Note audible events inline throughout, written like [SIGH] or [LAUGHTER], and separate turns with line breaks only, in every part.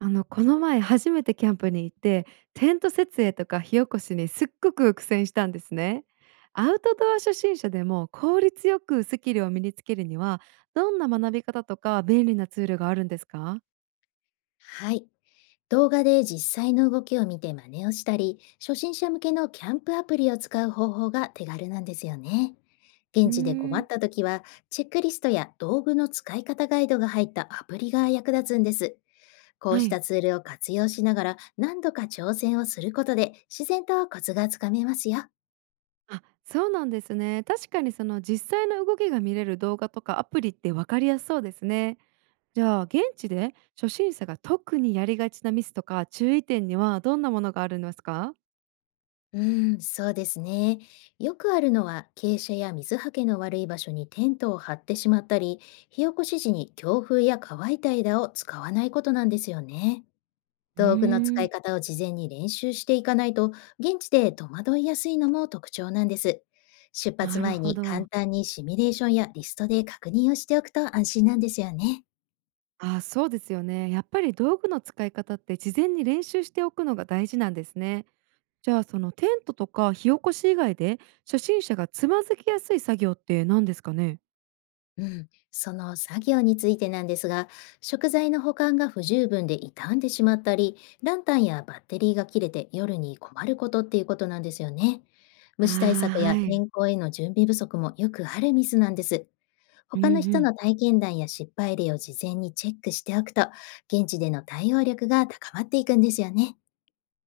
この前初めてキャンプに行って、テント設営とか火起こしにすっごく苦戦したんですね。アウトドア初心者でも効率よくスキルを身につけるには、どんな学び方とか便利なツールがあるんですか？
はい。動画で実際の動きを見て真似をしたり、初心者向けのキャンプアプリを使う方法が手軽なんですよね。
う
現地で困
ー
っ
ん、
た時は、チェックリストや道具の使い方ガイドが入ったアプリが役立つんです。こう
は
した
い。
ツールを活用しながら何度か挑戦をすることで自然とコツがつかめますよ。
あ、そうなんですね。確かに実際の動きが見れる動画とかアプリってわかりやすそうですね。じゃあ現地で初心者が特にやりがちなミスとか注意点にはどんなものがあるんですか？
うん、そうですね。よくあるのは、傾斜や水はけの悪い場所にテントを張ってしまったり、火起こし時に強風や乾いた枝を使わないことなんですよね。
う
道具の使
ー
い
ん。
方を事前に練習していかないと、現地で戸惑いやすいのも特徴なんです。出発
なる
前
ほ
に簡
ど。
単にシミュレーションやリストで確認をしておくと安心なんですよね。
ああ、そうですよね。やっぱり道具の使い方って事前に練習しておくのが大事なんですね。じゃあそのテントとか火起こし以外で初心者がつまずきやすい作業って何ですかね？
うん、その作業についてなんですが、食材の保管が不十分で傷んでしまったり、ランタンやバッテリーが切れて夜に困ることっていうことなんですよね。
ああ、
虫対策や
はい。
天候への準備不足もよくあるミスなんです。
うん
他
う
の人
ん。
の体験談や失敗例を事前にチェックしておくと、現地での対応力が高まっていくんですよね。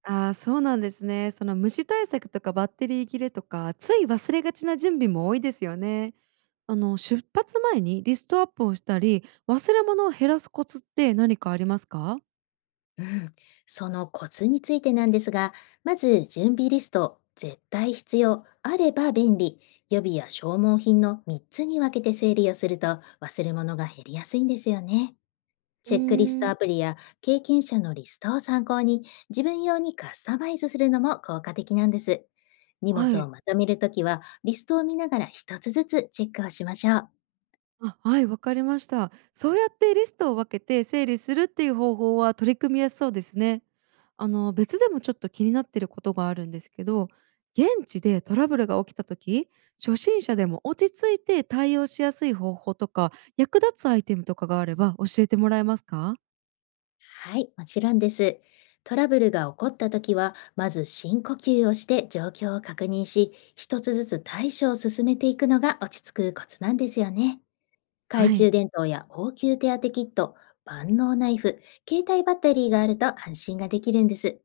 ああ、そうなんですね。その虫対策とかバッテリー切れとかつい忘れがちな準備も多いですよね。出発前にリストアップをしたり忘れ物を減らすコツって何かありますか？
[LAUGHS] うん、そのコツについてなんですが、まず準備リスト、絶対必要、あれば便利、予備や消耗品の3つに分けて整理をすると忘れ物が減りやすいんですよね。
うー
チェックリストア
ん。
プリや経験者のリストを参考に自分用にカスタマイズするのも効果的なんです。荷
は
物
い。
をまとめるときはリストを見ながら一つずつチェックをしましょう。
あ、はい、わかりました。そうやってリストを分けて整理するっていう方法は取り組みやすそうですね。別でもちょっと気になってることがあるんですけど、現地でトラブルが起きた時、初心者でも落ち着いて対応しやすい方法とか役立つアイテムとかがあれば教えてもらえますか？
はい、もちろんです。トラブルが起こったときは、まず深呼吸をして状況を確認し、一つずつ対処を進めていくのが落ち着くコツなんですよね。
は
懐
い。
中電灯や応急手当キット、万能ナイフ、携帯バッテリーがあると安心ができるんです。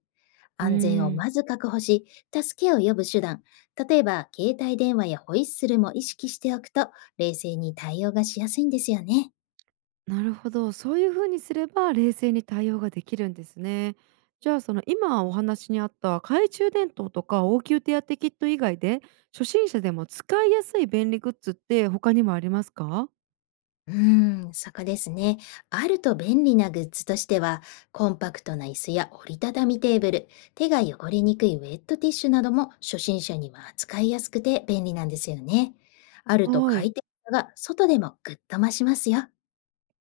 うー
安全を
ん。
まず確保し、助けを呼ぶ手段、例えば携帯電話やホイッスルも意識しておくと、冷静に対応がしやすいんですよね。
なるほど、そういう風にすれば冷静に対応ができるんですね。じゃあその今お話にあった懐中電灯とか応急手当キット以外で初心者でも使いやすい便利グッズって他にもありますか？
うーん、そこですね。あると便利なグッズとしては、コンパクトな椅子や折りたたみテーブル、手が汚れにくいウェットティッシュなども初心者には扱いやすくて便利なんですよね。あると
はい。
快適さが外でもぐっと増しますよ。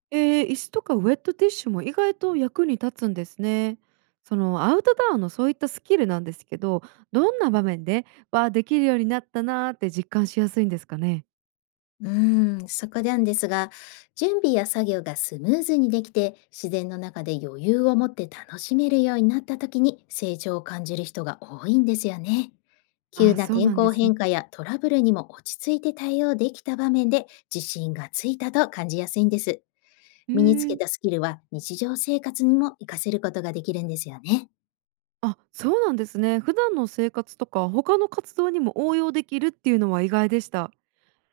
椅子とかウェットティッシュも意外と役に立つんですね。そのアウトドアのそういったスキルなんですけど、どんな場面でわあできるようになったなーって実感しやすいんですかね？
うーん、そこなんですが、準備や作業がスムーズにできて、自然の中で余裕を持って楽しめるようになった時に成長を感じる人が多いんですよね。
あ
急
あー、
な
そう
天
なんで
候
すね。
変化やトラブルにも落ち着いて対応できた場面で自信がついたと感じやすいんです。
う
身につ
ー
け
ん。
たスキルは日常生活にも活かせることができるんですよね。
あ、そうなんですね。普段の生活とか他の活動にも応用できるっていうのは意外でした。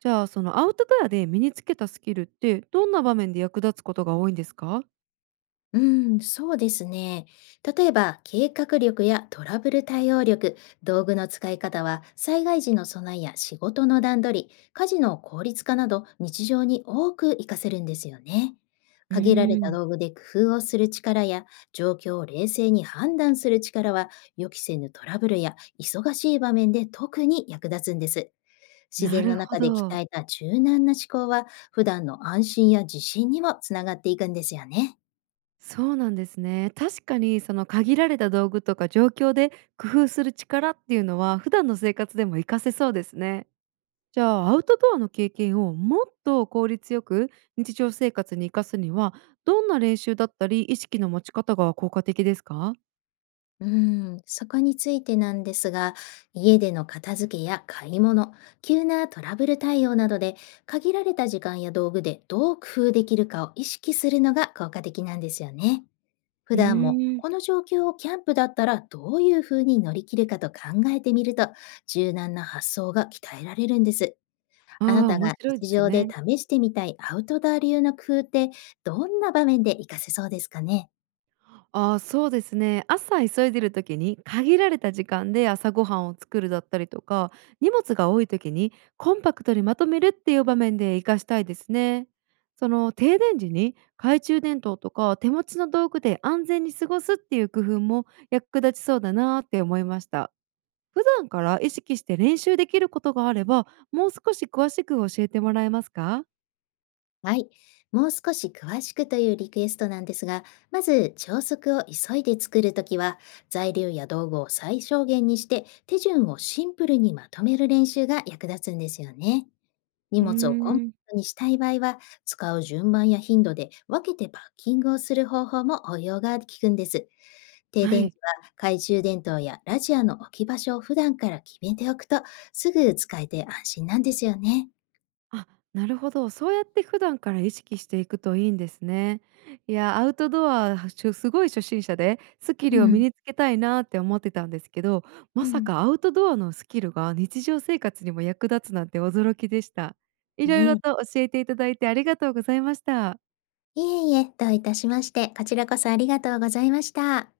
じゃあそのアウトドアで身につけたスキルってどんな場面で役立つことが多いんですか？
うん、そうですね。例えば、計画力やトラブル対応力、道具の使い方は、災害時の備えや仕事の段取り、家事の効率化など、日常に多く活かせるんですよね。
う
限られ
ー
た
ん。
道具で工夫をする力や、状況を冷静に判断する力は、予期せぬトラブルや忙しい場面で特に役立つんです。自
な
然の
るほ
中で鍛
ど。
えた柔軟な思考は、普段の安心や自信にもつながっていくんですよね。
そうなんですね。確かに限られた道具とか状況で工夫する力っていうのは普段の生活でも活かせそうですね。じゃあアウトドアの経験をもっと効率よく日常生活に活かすには、どんな練習だったり意識の持ち方が効果的ですか？
うん、そこについてなんですが、家での片付けや買い物、急なトラブル対応などで、限られた時間や道具でどう工夫できるかを意識するのが効果的なんですよね。普
う
段も、
ーん、
この状況をキャンプだったらどういうふうに乗り切るかと考えてみると、柔軟な発想が鍛えられるんです。
あ
あな
あ、
た
面
が
白いで
日
す
常で
ね。
試してみたいアウトドア流の工夫って、どんな場面で活かせそうですかね？
ああ、そうですね。朝急いでる時に限られた時間で朝ごはんを作るだったりとか、荷物が多い時にコンパクトにまとめるっていう場面で活かしたいですね。その停電時に懐中電灯とか手持ちの道具で安全に過ごすっていう工夫も役立ちそうだなーって思いました。普段から意識して練習できることがあれば、もう少し詳しく教えてもらえますか？
はい。もう少し詳しくというリクエストなんですが、まず朝食を急いで作るときは、材料や道具を最小限にして、手順をシンプルにまとめる練習が役立つんですよね。荷
うー
物をコンパ
ん、
クトにしたい場合は、使う順番や頻度で分けてパッキングをする方法も応用が効くんです。停
は
電
い。
時は懐中電灯やラジオの置き場所を普段から決めておくと、すぐ使えて安心なんですよね。
あ、なるほど。そうやって普段から意識していくといいんですね。いや、アウトドア、はしゅすごい初心者で、スキ
う
ルを身
ん、
につけたいなって思ってたんですけど、
う
まさ
ん。
かアウトドアのスキルが日常生活にも役立つなんて驚きでした。い
ね
ろいろ
え、
と教えていただいてありがとうございました。
いえいえ、どういたしまして、こちらこそありがとうございました。